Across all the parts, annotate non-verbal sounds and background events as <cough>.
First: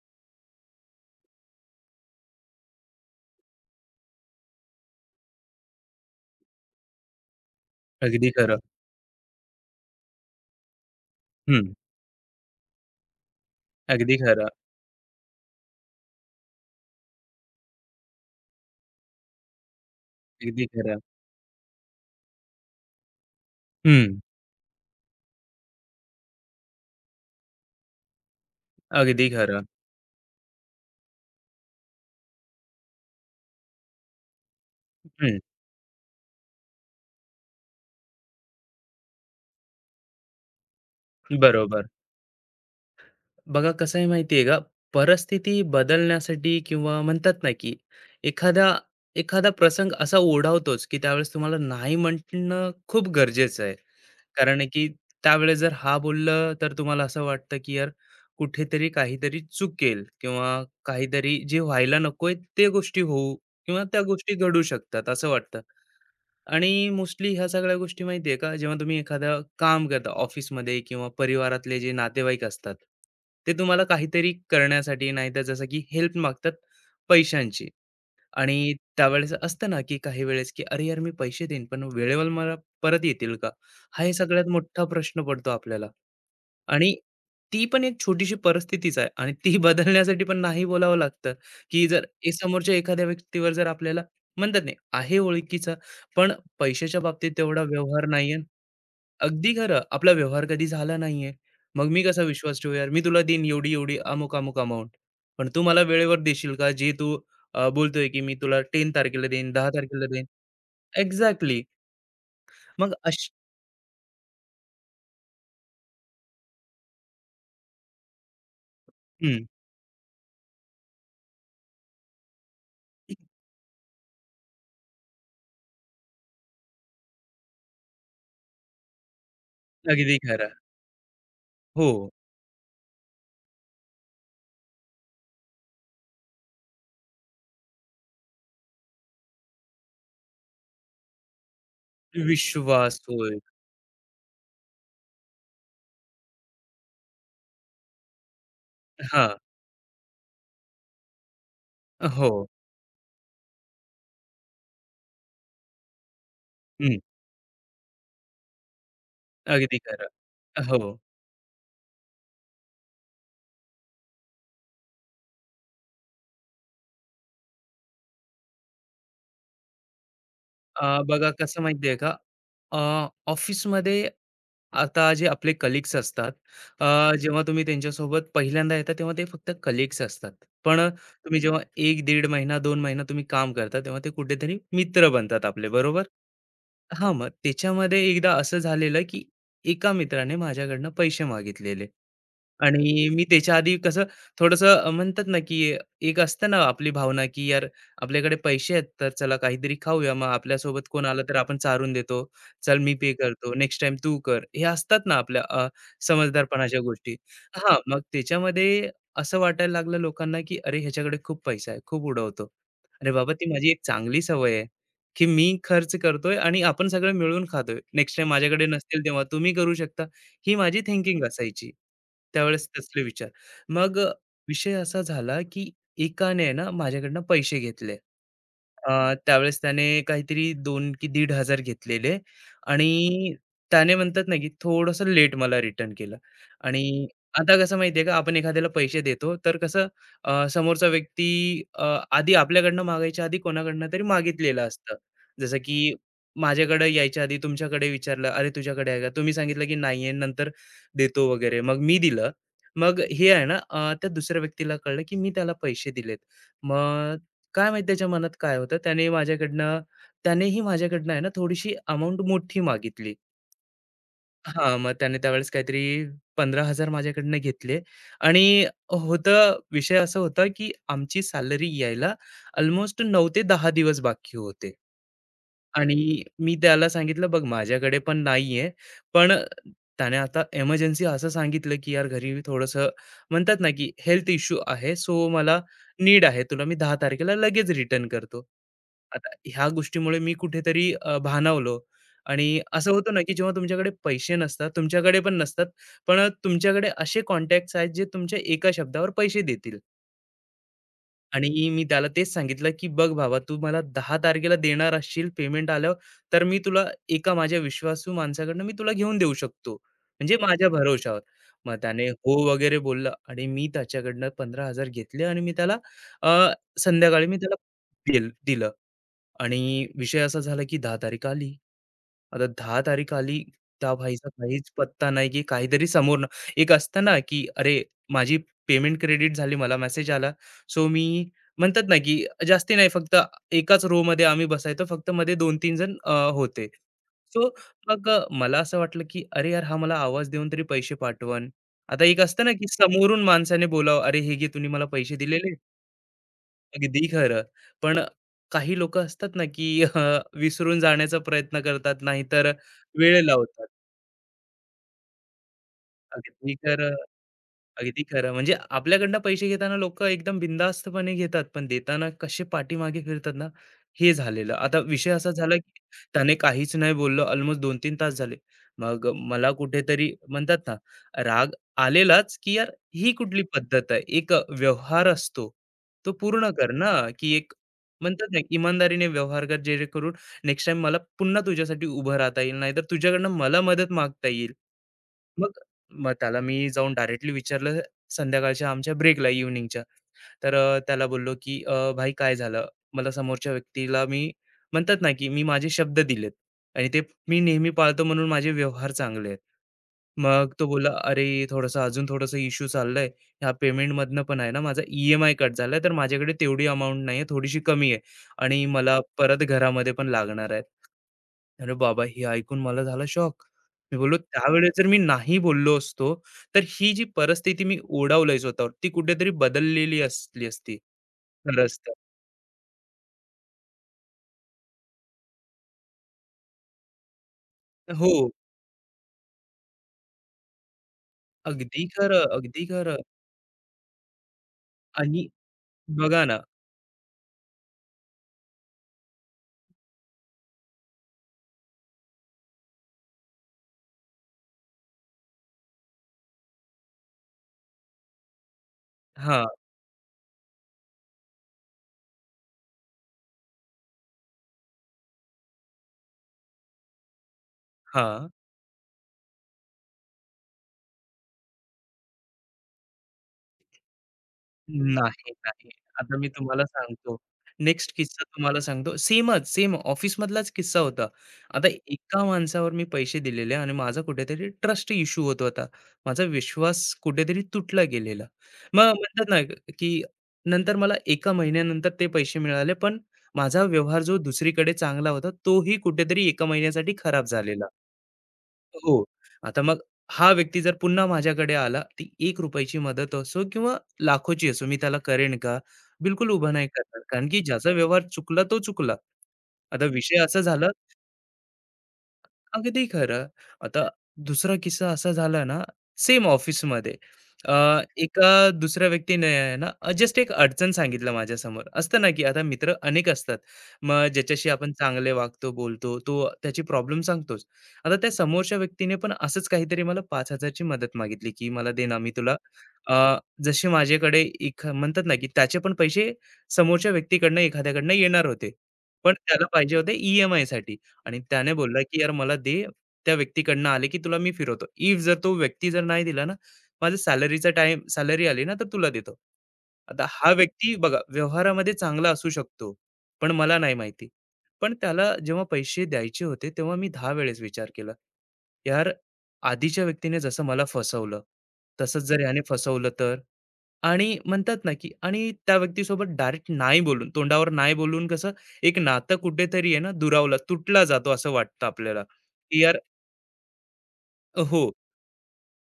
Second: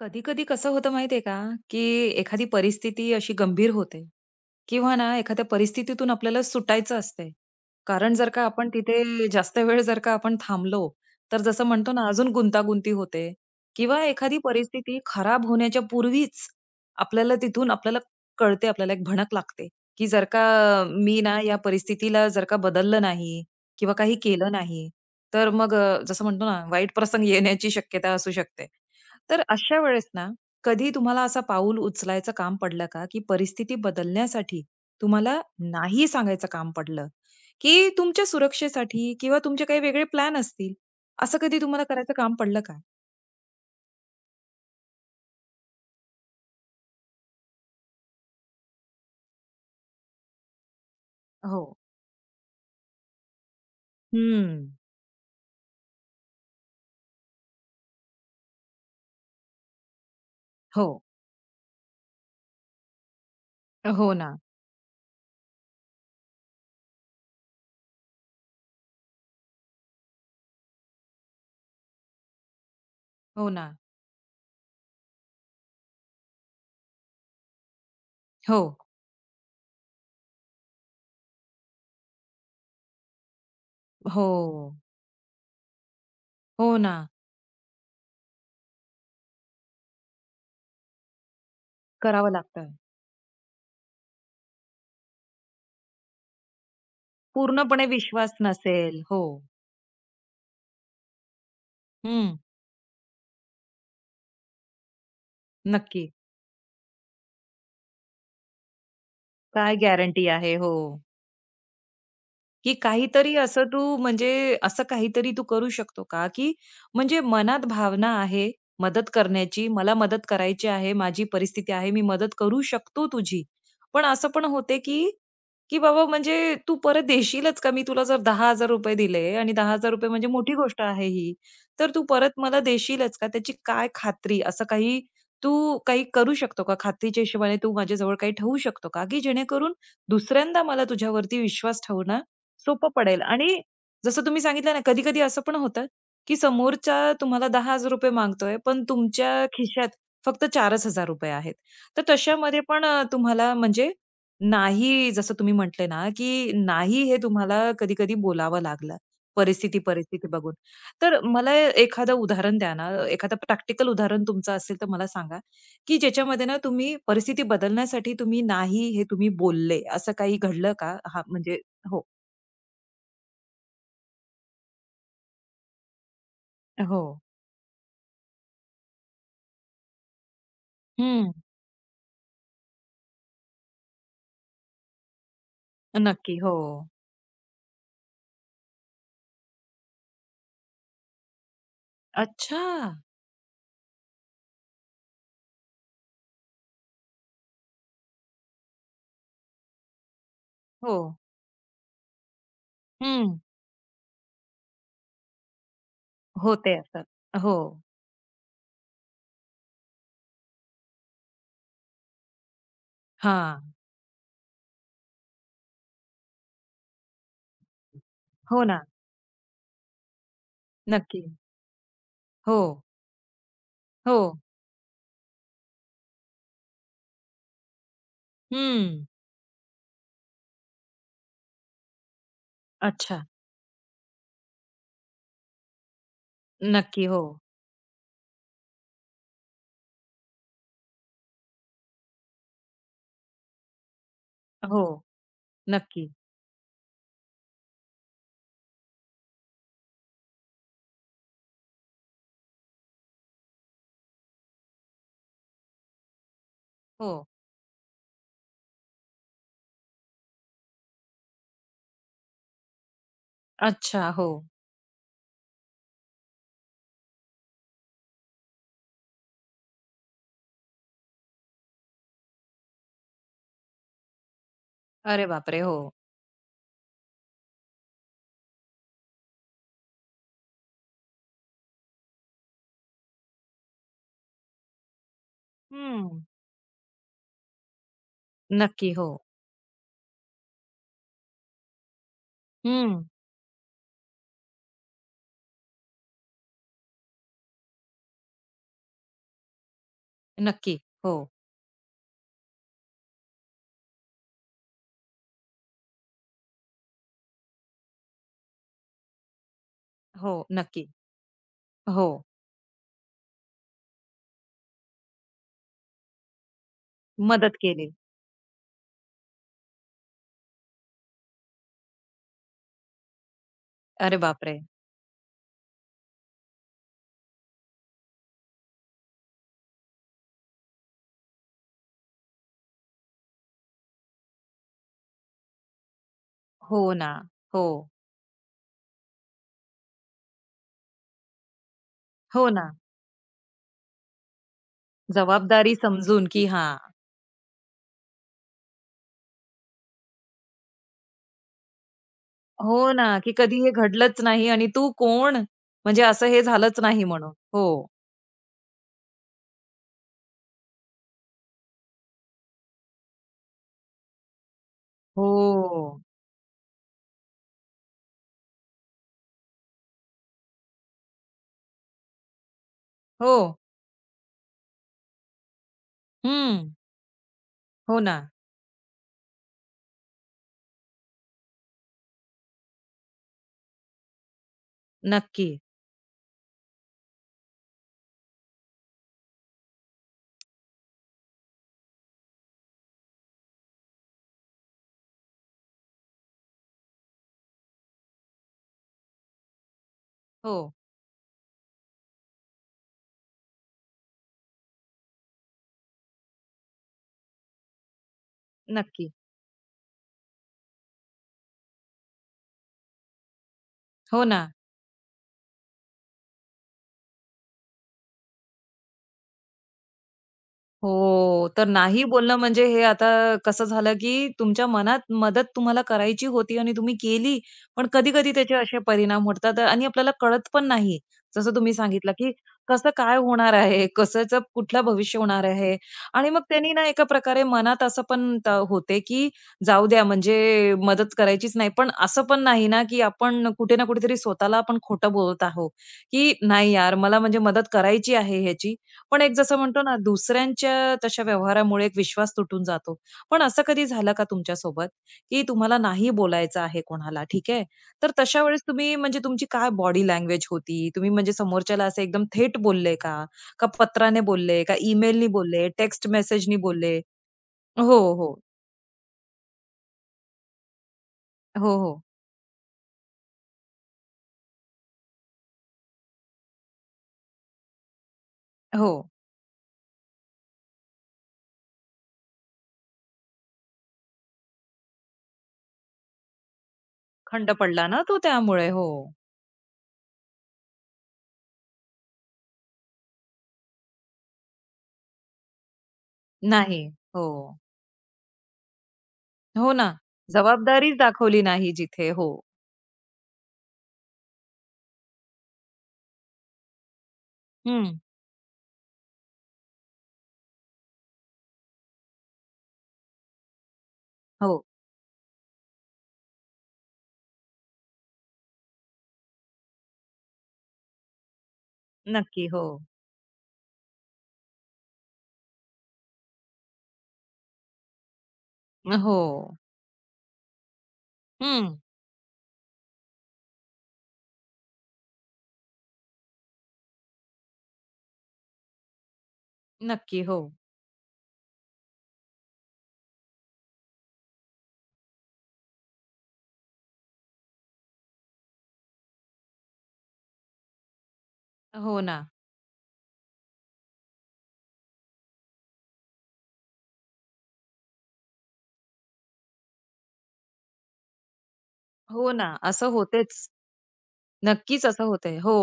कधी-कधी कसं होतं माहितीये का, की एखादी परिस्थिती अशी गंभीर होते किंवा ना एखाद्या परिस्थितीतून आपल्याला सुटायचं असते. कारण जर अगदी का खरं. आपण तिथे जास्त वेळ जर का आपण थांबलो, तर जसं हं. म्हणतो ना अजून गुंतागुंती होते किंवा अगदी एखादी खरं, परिस्थिती खराब होण्याच्या पूर्वीच आपल्याला तिथून आपल्याला कळते, आपल्याला एक भणक लागते, की जर का अगदी खरं. मी ना या परिस्थितीला जर का बदललं नाही किंवा काही हं. केलं नाही, तर मग जसं म्हणतो ना वाईट प्रसंग येण्याची शक्यता असू शकते. अगदी तर खरं. अशा वेळेस ना, कधी तुम्हाला असं पाऊल उचलायचं काम पडलं का, की परिस्थिती बदलण्यासाठी हं. तुम्हाला नाही सांगायचं काम पडलं, की तुमच्या सुरक्षेसाठी किंवा तुमचे काही वेगळे प्लॅन असतील, असं कधी तुम्हाला बरोबर. करायचं काम पडलं का? बघा कसं आहे माहिती आहे का, परिस्थिती बदलण्यासाठी किंवा म्हणतात ना, की एखादा एखादा प्रसंग असा ओढावतोच, की त्यावेळेस तुम्हाला हो. नाही म्हणणं खूप गरजेचं आहे. कारण हं. आहे की त्यावेळेस जर हां बोललं, तर तुम्हाला असं वाटतं, की यार कुठेतरी काहीतरी चुकेल किंवा हो. काहीतरी जे व्हायला नकोय ते गोष्टी होऊ किंवा त्या हो गोष्टी ना. घडू शकतात असं वाटतं. आणि मोस्टली ह्या सगळ्या गोष्टी माहिती आहे का, जेव्हा तुम्ही एखादं काम करता ऑफिसमध्ये किंवा परिवारातले जे नातेवाईक असतात, हो ते ना. तुम्हाला काहीतरी करण्यासाठी नाहीतर जसं की हेल्प मागतात पैशांची. हो. आणि त्यावेळेस असतं ना, की काही वेळेस, की "अरे यार, मी पैसे देईन, पण वेळेवर मला परत येतील का?" हा हे हो. सगळ्यात मोठा प्रश्न पडतो आपल्याला. हो आणि ना. ती पण एक छोटीशी परिस्थितीच आहे आणि ती <laughs> बदलण्यासाठी पण नाही बोलावं लागतं, की जर ए करावं लागतं. समोरच्या एखाद्या व्यक्तीवर जर आपल्याला म्हणतात नाही, आहे ओळखीचा, पण पैशाच्या बाबतीत तेवढा पूर्णपणे व्यवहार नाहीये. विश्वास नसेल. हो. अगदी खरं, आपला व्यवहार कधी झाला नाहीये. मग मी कसा हं. विश्वास ठेवू यार, मी तुला देईन एवढी-एवढी, अमुक-अमुक अमाउंट. पण तू मला नक्की. वेळेवर देशील का? जे तू बोलतोय की मी तुला 10 तारखेला देईन, 10 काय तारखेला देईन. गॅरंटी आहे? हो. एक्झॅक्टली. की मग अश काहीतरी असं तू म्हणजे असं काहीतरी तू करू शकतो का? की म्हणजे मनात भावना आहे मदत हं. करण्याची, मला मदत करायची आहे, माझी परिस्थिती आहे, मी मदत करू शकतो तुझी. पण असं पण होते की की बाबा म्हणजे तू परत देशीलच का? मी तुला जर ₹10,000 दिले आणि ₹10,000 अगदी म्हणजे खरं. मोठी गोष्ट आहे ही. हो. तर तू परत मला देशीलच का? त्याची काय खात्री? असं काही तू काही करू शकतो का? खात्रीच्या हिशोबाने तू माझ्याजवळ काही ठेवू शकतो का? की जेणेकरून दुसऱ्यांदा मला तुझ्यावरती विश्वास ठेवणं सोपं विश्वास पडेल होय. आणि जसं तुम्ही सांगितलं ना, कधी-कधी असं पण होतं, की समोरचा तुम्हाला ₹10,000 मागतोय, पण हां. तुमच्या खिशात फक्त ₹4,000 आहेत. तर हो. तशामध्ये पण तुम्हाला म्हणजे नाही जसं तुम्ही म्हटले ना, की हं. नाही हे तुम्हाला कधी-कधी बोलावं लागलं. अगदी खरं. परिस्थिती बघून. हो. तर मला एखादं उदाहरण द्या ना, एखादं प्रॅक्टिकल उदाहरण तुमचं असेल तर मला सांगा, की ज्याच्यामध्ये ना तुम्ही परिस्थिती बदलण्यासाठी तुम्ही नाही हे तुम्ही बोलले, असं काही घडलं का? हां, बघा म्हणजे कसं माहितीये हो. का अ, ऑफिसमध्ये आता जे आपले कलिग्स असतात हो. जेव्हा तुम्ही त्यांच्यासोबत पहिल्यांदा येता तेव्हा ते फक्त कलिग्स असतात पण हं. तुम्ही जेव्हा एक दीड महिना दोन महिना तुम्ही काम करता तेव्हा ते कुठेतरी मित्र बनतात आपले बरोबर. नक्की. हो. हा मग त्याच्यामध्ये एकदा असं झालेलं की एका मित्राने माझ्याकडनं पैसे मागितलेले अच्छा! आणि मी त्याच्या आधी कसं थोडंसं म्हणतात ना, की एक असतं ना आपली भावना, की यार आपल्याकडे पैसे आहेत, तर चला काहीतरी खाऊया. मग आपल्यासोबत हो. कोण आलं तर आपण चारून देतो. चल मी पे हं. करतो. नेक्स्ट टाइम तू कर. हे असतात ना आपल्या होते समजदारपणाच्या असतात. गोष्टी. हो. हां, मग त्याच्यामध्ये असं वाटायला लागलं लोकांना, की अरे ह्याच्याकडे खूप पैसा आहे, खूप उडवतो. अरे बाबा, ती हां. माझी एक चांगली सवय आहे, की मी खर्च करतोय आणि आपण सगळं मिळून खातोय. नेक्स्ट टाईम हो माझ्याकडे ना. नसतील तेव्हा तुम्ही करू शकता. ही माझी नक्की. थिंकिंग असायची. हो. त्यावेळेस तसले विचार. मग हो. विषय असा झाला, की एकाने आहे ना माझ्याकडनं पैसे घेतले. हं. त्यावेळेस त्याने काहीतरी दोन की 1500 घेतलेले अच्छा. आणि त्याने म्हणतात ना, की थोडंसं लेट मला रिटर्न केलं. आणि नक्की. हो. आता कसं माहिती आहे का, आपण एखाद्याला पैसे देतो, तर कसं समोरचा व्यक्ती आधी आपल्याकडनं मागायच्या आधी कोणाकडनं तरी मागितलेलं हो. असतं. जसं की नक्की. माझ्याकडे यायच्या आधी तुमच्याकडे विचारलं, "अरे, तुझ्याकडे आहे का?" तुम्ही सांगितलं की "नाही आहे, नंतर देतो" वगैरे. मग मी दिलं. मग हे आहे ना, त्या दुसऱ्या व्यक्तीला कळलं की मी त्याला पैसे दिलेत. हो. मग काय माहीत त्याच्या मनात काय होतं, त्यानेही माझ्याकडनं आहे ना, थोडीशी अमाउंट मोठी मागितली. अच्छा. हो. हां, मग त्याने त्यावेळेस काहीतरी 15,000 माझ्याकडनं घेतले आणि होतं विषय असा होता की आमची सॅलरी यायला अल्मोस्ट 9 ते 10 दिवस बाकी होते. अरे बापरे! हो. आणि मी त्याला सांगितलं बघ माझ्याकडे पण नाहीये. पण त्याने आता एमर्जन्सी असं सांगितलं, की यार घरी थोडंसं म्हणतात ना, की हेल्थ इश्यू आहे. सो मला हं. नीड आहे. तुला मी 10 तारखेला लगेच रिटर्न करतो. नक्की. हो. आता ह्या गोष्टीमुळे मी कुठेतरी भानावलो आणि असं हं. होतं ना, की जेव्हा तुमच्याकडे पैसे नसतात, तुमच्याकडे पण नसतात. पण तुमच्याकडे असे कॉन्टॅक्ट्स आहेत जे तुमच्या एका शब्दावर पैसे देतील. नक्की. हो. आणि मी त्याला तेच सांगितलं, की "बघ भावा, तू मला 10 तारखेला देणार असशील पेमेंट आल्यावर, तर मी तुला एका माझ्या विश्वासू माणसाकडनं मी तुला घेऊन देऊ शकतो, हो. म्हणजे माझ्या बरोबर. नक्की. भरवशावर." मग त्याने हो. हो वगैरे बोलला आणि मी त्याच्याकडनं 15,000 घेतले आणि मी त्याला अ, संध्याकाळी मी त्याला मदत केली. दिल दिलं. आणि विषय असा झाला की 10 तारीख आली. आता 10 तारीख आली, त्या अरे भाईचा बापरे! काहीच पत्ता नाही की काहीतरी समोरनं एक असतं ना की "अरे, माझी पेमेंट क्रेडिट झाली, मला मेसेज आला." सो मी म्हणतात ना की जास्ती नाही, फक्त एकाच रोमध्ये आम्ही बसायचो. फक्त मध्ये 2-3 जण होते. हो ना. सो हो. मग मला असं वाटलं की "अरे यार, हा मला आवाज देऊन तरी पैसे पाठवण." आता एक असतं हो ना की ना. समोरून माणसाने बोलावं, "अरे, हे घे, तूने मला पैसे दिलेले." जबाबदारी समजून की हां. अगदी खरं. पण काही लोकं असतात ना, की विसरून जाण्याचा प्रयत्न करतात, नाहीतर हो ना, वेळ की कधी लावतात. हे घडलंच नाही आणि तू कोण? म्हणजे असं हे अगदी झालंच खरं. नाही म्हणून. हो. अगदी खरं. म्हणजे आपल्याकडनं पैसे घेताना लोकं एकदम बिनधास्तपणे घेतात, पण देताना कसे पाठीमागे फिरतात ना, हे झालेलं. आता विषय असा झाला, की हो. त्याने काहीच नाही बोललं. ऑलमोस्ट 2 तीन तास झाले. मग मला कुठेतरी म्हणतात ना, राग आलेलाच, की यार ही हो. कुठली पद्धत आहे? एक व्यवहार असतो. तो पूर्ण हं. कर ना, की एक हो ना. म्हणतात ना, इमानदारीने व्यवहार कर, जेणेकरून नेक्स्ट टाईम मला पुन्हा तुझ्यासाठी उभं राहता येईल. नाहीतर तुझ्याकडनं मला मदत मागता येईल. मग नक्की. मग त्याला मी जाऊन डायरेक्टली विचारलं संध्याकाळच्या आमच्या ब्रेकला इव्हनिंगच्या. तर त्याला बोललो की भाई काय झालं?" मला समोरच्या व्यक्तीला मी म्हणतात ना, की मी माझे शब्द दिलेत आणि ते मी नेहमी पाळतो म्हणून माझे व्यवहार चांगले आहेत. मग हो. तो बोलला, "अरे, थोडंसं अजून थोडंसं इश्यू चाललंय. ह्या पेमेंटमधनं पण आहे ना, माझा ई कट झालाय, तर माझ्याकडे तेवढी अमाउंट नाहीये, थोडीशी कमी आहे आणि मला नक्की. परत घरामध्ये पण लागणार आहे." अरे बाबा! हे ऐकून मला झाला शॉक. मी बोललो, हो ना. "त्यावेळेस जर मी नाही बोललो असतो, तर ही जी परिस्थिती मी ओढावली स्वतःवर, ती कुठेतरी बदललेली असली असती." हो. तर खरंच तर. नाही बोलणं म्हणजे हे आता कसं झालं, की तुमच्या मनात मदत तुम्हाला करायची होती आणि तुम्ही केली. पण हो. कधी-कधी त्याचे असे परिणाम होतात आणि आपल्याला कळत पण नाही. जसं तुम्ही अगदी सांगितलं, खरं, की अगदी कसं खरं. काय होणार आहे, कसचं कुठलं भविष्य आणि होणार आहे बघा आणि ना. मग त्यांनी ना एका प्रकारे मनात असं पण होते, की जाऊ द्या म्हणजे मदत करायचीच नाही. पण असं पण नाही ना, की आपण कुठे ना कुठेतरी स्वतःला आपण खोटं बोलत आहोत, की नाही यार मला म्हणजे मदत करायची आहे ह्याची पण एक हां, जसं म्हणतो ना, दुसऱ्यांच्या तशा व्यवहारामुळे एक विश्वास तुटून जातो. पण असं कधी झालं का तुमच्या सोबत, की तुम्हाला नाही बोलायचं आहे कोणाला, ठीक आहे. तर हां. तशा वेळेस तुम्ही म्हणजे तुमची काय बॉडी लँग्वेज होती? तुम्ही म्हणजे समोरच्याला असं एकदम थेट बोलले का? का पत्राने बोलले? का ईमेलनी नाही, नाही. बोलले? टेक्स्ट आता मी मेसेजनी तुम्हाला बोलले? सांगतो. नेक्स्ट हो, किस्सा हो. तुम्हाला सांगतो. सेमच, सेम ऑफिसमधलाच किस्सा होता. आता हो, हो. एका माणसावर मी पैसे दिलेले आणि माझा कुठेतरी ट्रस्ट इश्यू होत होता. माझा विश्वास कुठेतरी तुटला गेलेला. मग हो. म्हणतात ना, की नंतर मला एका महिन्यानंतर ते पैसे मिळाले, पण माझा व्यवहार जो दुसरीकडे चांगला होता, तोही कुठेतरी एका महिन्यासाठी खराब खंड झालेला. पडला ना तो त्यामुळे. हो. हो. आता मग हा व्यक्ती जर पुन्हा माझ्याकडे आला, ती ₹1 ची मदत असो किंवा लाखोची असो, मी त्याला करेन का? बिलकुल उभा नाही नाही. करणार. हो. कारण की ज्याचा व्यवहार चुकला तो चुकला. हो आता ना. विषय असा झाला. जबाबदारीच दाखवली नाही जिथे. हो. अगदी खरं. आता दुसरा किस्सा असा झाला ना, सेम ऑफिसमध्ये अ, हं. एका दुसऱ्या व्यक्तीने आहे ना, जस्ट एक अडचण सांगितलं माझ्यासमोर. असतं ना, की आता मित्र अनेक असतात. मग ज्याच्याशी हो. आपण चांगले वागतो, बोलतो, तो त्याची प्रॉब्लेम सांगतोच. आता त्या समोरच्या व्यक्तीने पण असंच काहीतरी मला 5,000 ची मदत मागितली, की मला दे ना, मी तुला नक्की. हो. अ, जसे माझ्याकडे एक म्हणतात ना, की त्याचे पण पैसे समोरच्या व्यक्तीकडनं एखाद्याकडनं येणार होते. पण हो. त्याला पाहिजे होते ई-एम-आयसाठी. आणि त्याने हं, बोलला, की "यार मला दे, त्या व्यक्तीकडनं आले, की तुला मी फिरवतो. इफ जर तो व्यक्ती जर नाही दिला ना, माझा सॅलरीचा टाईम सॅलरी आली ना, तर तुला देतो." आता नक्की. हा हो. व्यक्ती बघा व्यवहारामध्ये चांगला असू शकतो, पण मला नाही माहिती. पण त्याला जेव्हा पैसे द्यायचे होते, तेव्हा मी 10 वेळेस विचार केला. यार, आधीच्या व्यक्तीने जसं मला फसवलं, हो तसंच जर ना. याने फसवलं तर? आणि म्हणतात ना, की आणि त्या व्यक्तीसोबत डायरेक्ट नाही बोलून, तोंडावर नाही बोलून कसं एक नातं कुठेतरी आहे ना दुरावला, तुटला जातो असं वाटतं आपल्याला, हो ना. की यार. असं होतेच. हो, नक्कीच असं होते, हो.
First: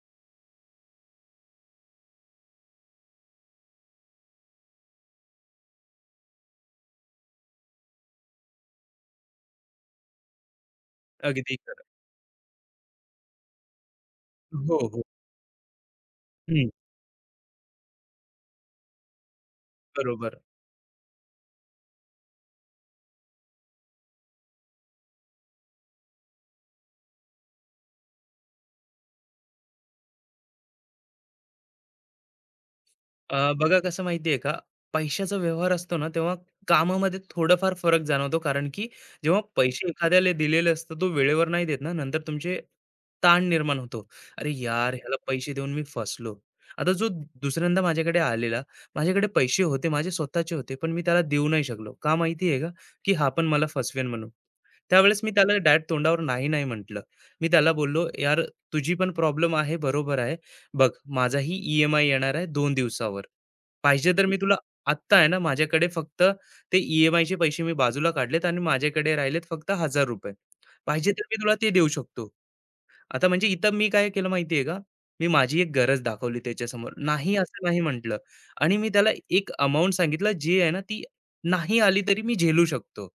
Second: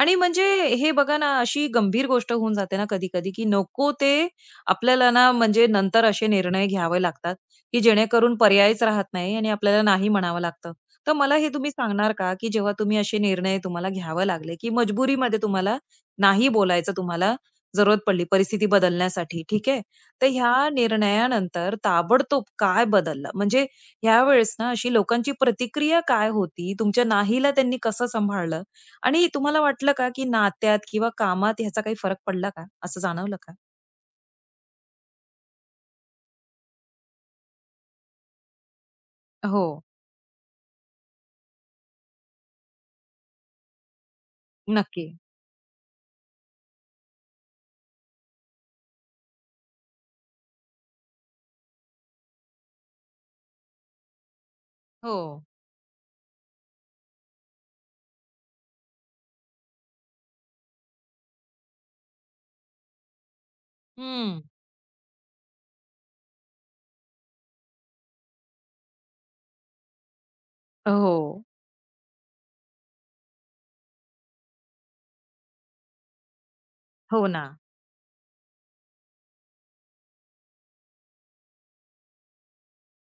आणि म्हणजे हे बघा ना, अशी गंभीर गोष्ट होऊन जाते ना कधी-कधी, की नको ते आपल्याला ना म्हणजे नंतर असे निर्णय घ्यावे लागतात, की जेणेकरून पर्यायच राहत नाही आणि आपल्याला नाही म्हणावं लागतं. तर मला हे अगदी तुम्ही खरं. सांगणार का, की जेव्हा तुम्ही असे निर्णय तुम्हाला घ्यावे लागले, की हो, हो. मजबुरीमध्ये तुम्हाला नाही हं, बोलायचं तुम्हाला जरूरत पडली परिस्थिती बदलण्यासाठी, ठीक आहे. तर बरोबर. ह्या निर्णयानंतर ताबडतोब काय बदललं? म्हणजे ह्यावेळेस ना अशी लोकांची प्रतिक्रिया काय होती? तुमच्या नाहीला त्यांनी कसं सांभाळलं? आणि तुम्हाला वाटलं का, की नात्यात किंवा कामात ह्याचा काही फरक पडला का? असं जाणवलं का? बघा कसं माहितीये का पैशाचा व्यवहार असतो ना तेव्हा कामामध्ये थोडंफार फरक जाणवतो कारण की जेव्हा हो, पैसे एखाद्याला दिलेले असतात तो वेळेवर नाही देत ना नंतर तुमचे ताण निर्माण होतो अरे यार नक्की. ह्याला पैसे देऊन मी फसलो. आता जो दुसऱ्यांदा माझ्याकडे आलेला माझ्याकडे पैसे होते माझे स्वतःचे होते पण मी त्याला देऊ नाही शकलो का माहिती का की हा पण मला फसवेन म्हणून हो. त्यावेळेस मी त्याला डायरेक्ट तोंडावर नाही नाही म्हटलं. मी त्याला बोललो यार तुझी पण प्रॉब्लेम आहे बरोबर आहे बघ माझाही ई-एम-आय येणार आहे दोन दिवसावर. पाहिजे तर मी हं. तुला आत्ता आहे ना माझ्याकडे फक्त ते ई-एम-आयचे पैसे मी बाजूला काढलेत आणि माझ्याकडे राहिलेत फक्त ₹1,000. पाहिजे तर मी हो. तुला ते देऊ शकतो. आता म्हणजे इथं मी काय केलं माहिती आहे का? मी माझी एक गरज दाखवली त्याच्यासमोर. हो नाही ना. असं नाही म्हटलं. आणि मी त्याला एक अमाउंट सांगितलं जी आहे ना ती नाही आली तरी मी झेलू शकतो.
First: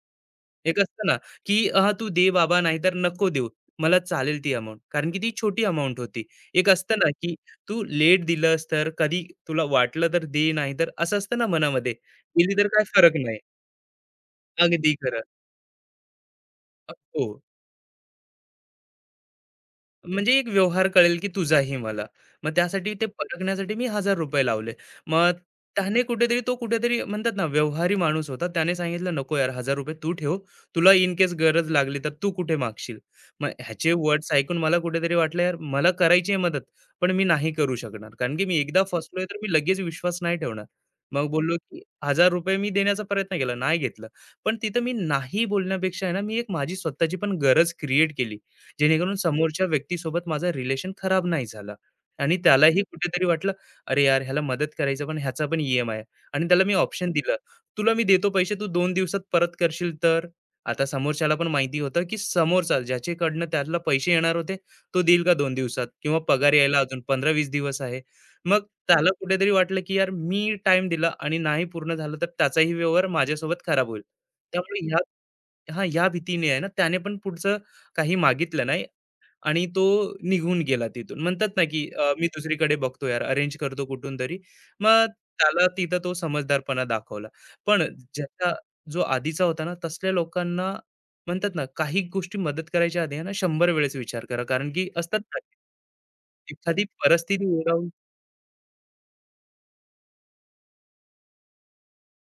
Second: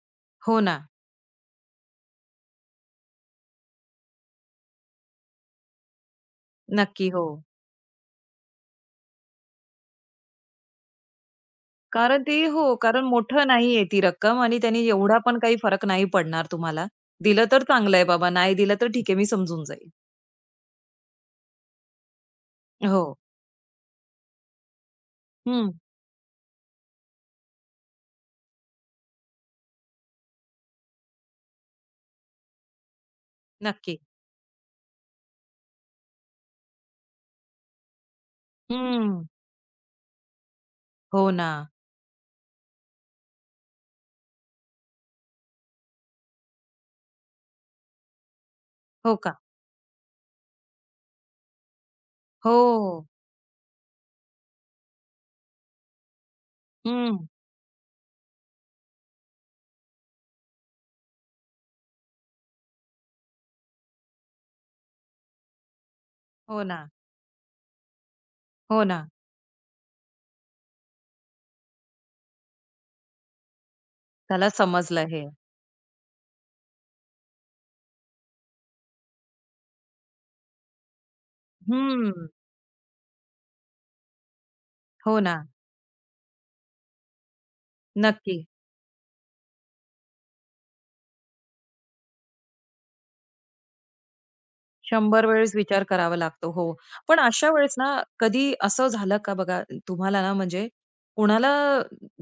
हो एक ना. असतं ना, की "हां, तू दे बाबा नाहीतर नको देऊ. मला चालेल ती अमाउंट." कारण की ती छोटी अमाउंट होती. एक असतं ना, नक्की. हो. की तू लेट दिलंस तर कधी तुला वाटलं तर दे, नाहीतर असं असतं ना मनामध्ये. कारण ते दिली हो, तर काय कारण फरक नाही. मोठं नाहीये ती रक्कम आणि त्याने अगदी एवढा खरं. पण काही फरक नाही पडणार तुम्हाला. अ, हो. दिलं तर चांगलं आहे बाबा, नाही दिलं तर ठीक आहे, मी समजून जाईल. म्हणजे एक व्यवहार कळेल की तुझाही मला. मग त्यासाठी हो. ते परखण्यासाठी मी ₹1,000 लावले. मग हं. त्याने कुठेतरी तो म्हणतात ना व्यवहारी माणूस होता. त्याने सांगितलं, "नको यार ₹1,000 तू ठेव. तुला इन केस गरज लागली तर तू कुठे मागशील?" मग ह्याचे नक्की. वर्ड्स ऐकून मला कुठेतरी वाटलं यार मला करायची आहे मदत, पण मी नाही करू शकणार. कारण की मी एकदा हं. फसलोय तर मी लगेच विश्वास नाही ठेवणार. मग हो ना. बोललो की ₹1,000 मी देण्याचा प्रयत्न केला, नाही घेतलं. पण तिथं मी नाही बोलण्यापेक्षा आहे ना, मी एक माझी स्वतःची पण गरज क्रिएट केली. जेणेकरून हो का? समोरच्या व्यक्तीसोबत माझं रिलेशन खराब नाही झालं आणि हो. त्यालाही कुठेतरी वाटलं, "अरे यार, ह्याला मदत करायचं, पण ह्याचा पण ई-एम-आय." आणि त्याला मी ऑप्शन हं. दिलं, "तुला मी देतो पैसे, तू 2 दिवसात परत करशील तर?" आता समोरच्याला पण माहिती होतं, की समोरचा ज्याच्याकडनं त्याला पैसे येणार होते, तो देईल का 2 दिवसात किंवा पगार हो यायला ना. अजून 15-20 दिवस आहे. मग हो ना. त्याला कुठेतरी वाटलं, की यार मी टाईम दिला आणि नाही पूर्ण झालं, तर त्याचाही व्यवहार माझ्यासोबत खराब होईल. त्याला त्यामुळे ह्या समजलं हे. हां, ह्या भीतीने आहे ना, त्याने पण पुढचं काही मागितलं नाही आणि तो निघून गेला तिथून. म्हणतात ना, की मी हं. दुसरीकडे बघतो यार, अरेंज करतो कुठून तरी. मग हो ना. त्याला तिथं तो समजदारपणा दाखवला. पण नक्की. ज्याचा जो आधीचा होता ना, तसल्या लोकांना म्हणतात ना, काही गोष्टी मदत करायच्या आधी आहे ना, 100 वेळेस विचार करा. कारण की असतात 100 ना वेळेस विचार करावा लागतो. हो. एखादी पण अशा परिस्थिती वेळेस ना ओढावून. कधी असं झालं का बघा तुम्हाला ना म्हणजे कोणाला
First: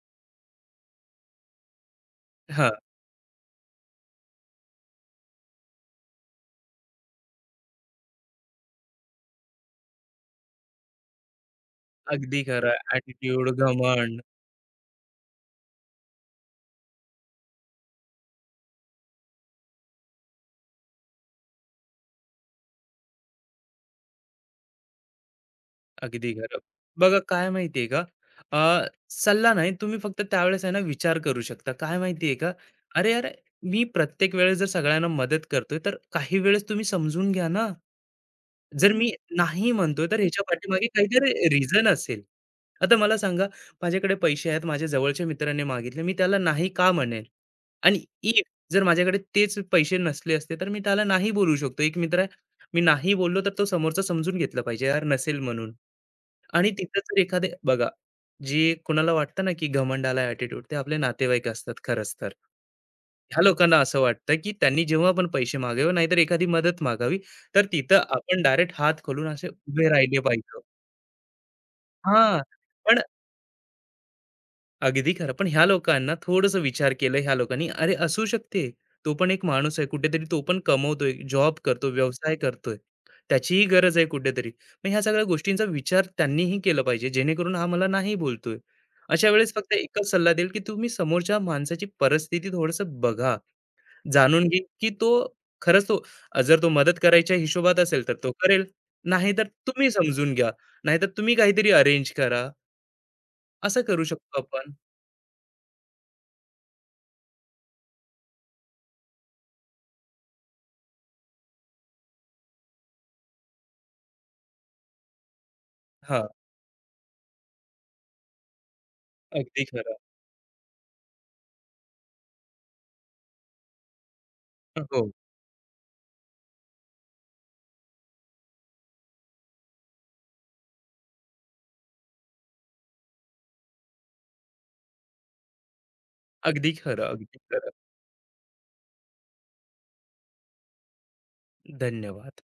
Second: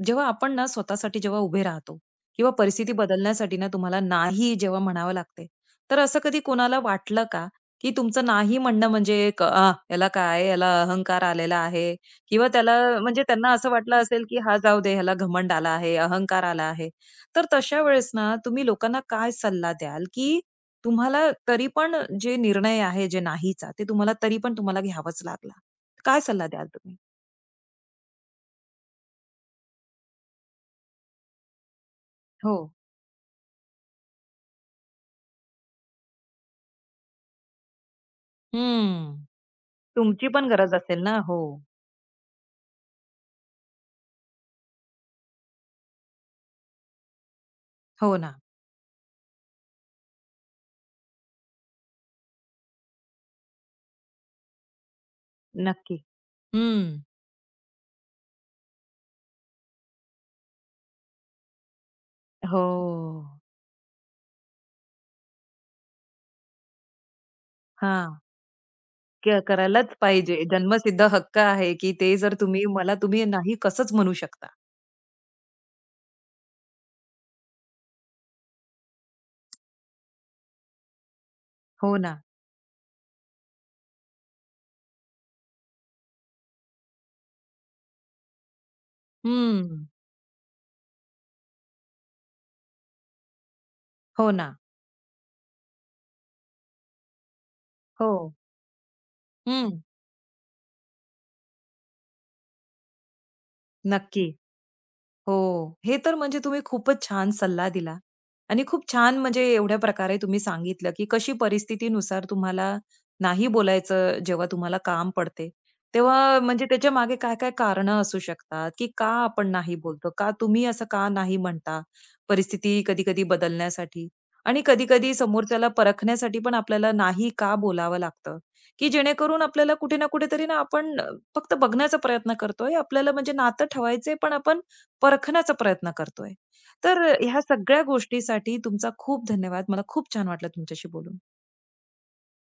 जेव्हा आपण ना स्वतःसाठी जेव्हा उभे राहतो किंवा हां, परिस्थिती बदलण्यासाठी ना तुम्हाला नाही जेव्हा म्हणावं लागते, तर असं कधी कोणाला वाटलं का, की तुमचं नाही म्हणणं म्हणजे एक "आह, याला काय, याला अहंकार आलेला आहे" अगदी किंवा त्याला खरं. म्हणजे ॲटिट्यूड, त्यांना असं वाटलं घमंड. असेल, की "हा जाऊ दे, ह्याला घमंड आला आहे, अहंकार आला आहे." तर तशा वेळेस ना तुम्ही लोकांना काय सल्ला द्याल, की तुम्हाला तरी पण जे निर्णय आहे, जे नाहीचा, ते तुम्हाला तरी पण तुम्हाला घ्यावाच लागला. काय अगदी सल्ला खरं. द्याल तुम्ही? बघा काय माहितीये का सल्ला नाही तुम्ही फक्त त्यावेळेस आहे ना विचार करू शकता. काय माहितीये का, हो. अरे यार मी प्रत्येक वेळेस जर सगळ्यांना मदत करतोय, तर काही वेळेस तुम्ही समजून घ्या ना. जर मी हम्म. नाही म्हणतोय, तर तुमची ह्याच्या पण गरज पाठीमागे असेल ना? काहीतरी हो. रिझन असेल. आता मला सांगा, माझ्याकडे पैसे आहेत, माझ्या जवळच्या मित्राने मागितले, मी त्याला नाही का म्हणेल? आणि हो ना. इफ जर माझ्याकडे तेच पैसे नसले असते, तर मी त्याला नाही बोलू शकतो. एक मित्र आहे, मी नाही बोललो, तर तो समोरचा समजून घेतलं पाहिजे, यार नसेल म्हणून. नक्की. आणि हं. तिथं जर एखादे बघा, जे कुणाला वाटतं ना, की घमंडाला ॲटिट्यूड, ते आपले नातेवाईक असतात खरंच तर. हो. ह्या लोकांना असं वाटतं, की त्यांनी जेव्हा पण पैसे मागावे, नाहीतर एखादी मदत मागावी. तर तिथं हां. आपण डायरेक्ट हात खोलून क असे उभे करायलाच राहिले पाहिजे. पाहिजे. जन्मसिद्ध हक्क आहे, की ते जर हां, तुम्ही मला पण तुम्ही नाही कसंच म्हणू शकता. अगदी खरं. पण ह्या लोकांना थोड़स विचार केलं ह्या लोकांनी, अरे असू शकते. तो पण एक माणूस आहे. कुठेतरी तो पण कमवतोय, जॉब करतो, हो ना. व्यवसाय करतोय. त्याचीही गरज आहे कुठेतरी. मग ह्या सगळ्या गोष्टींचा विचार त्यांनीही केला पाहिजे, जेणेकरून हा मला नाही बोलतोय. अशा वेळेस फक्त हं. एकच सल्ला देईल, की तुम्ही समोरच्या माणसाची परिस्थिती थोडंसं बघा. हो जाणून ना. घेईल, की तो खरंच जर तो मदत करायच्या हिशोबात असेल हो. तर तो करेल. नाहीतर हं. तुम्ही समजून घ्या. नाहीतर तुम्ही काहीतरी अरेंज करा. असं करू नक्की. शकतो आपण. हो. हे तर म्हणजे तुम्ही खूपच छान सल्ला दिला आणि खूप छान म्हणजे एवढ्या प्रकारे तुम्ही सांगितलं, की कशी परिस्थितीनुसार तुम्हाला नाही बोलायचं जेव्हा तुम्हाला काम पडते. हां, तेव्हा म्हणजे त्याच्या मागे काय-काय कारण असू शकतात, की का आपण अगदी नाही खरं. बोलतो? का तुम्ही असं का नाही म्हणता? परिस्थिती कधी-कधी बदलण्यासाठी आणि हो, कधी-कधी समोरच्याला परखण्यासाठी पण आपल्याला नाही का बोलावं लागतं, की जेणेकरून आपल्याला कुठे ना कुठेतरी ना आपण फक्त बघण्याचा प्रयत्न करतोय. आपल्याला म्हणजे नातं ठेवायचंय, पण आपण परखण्याचा प्रयत्न करतोय. अगदी तर खरं, अगदी ह्या खरं. सगळ्या गोष्टीसाठी तुमचा खूप धन्यवाद. मला खूप छान वाटलं तुमच्याशी बोलून. धन्यवाद.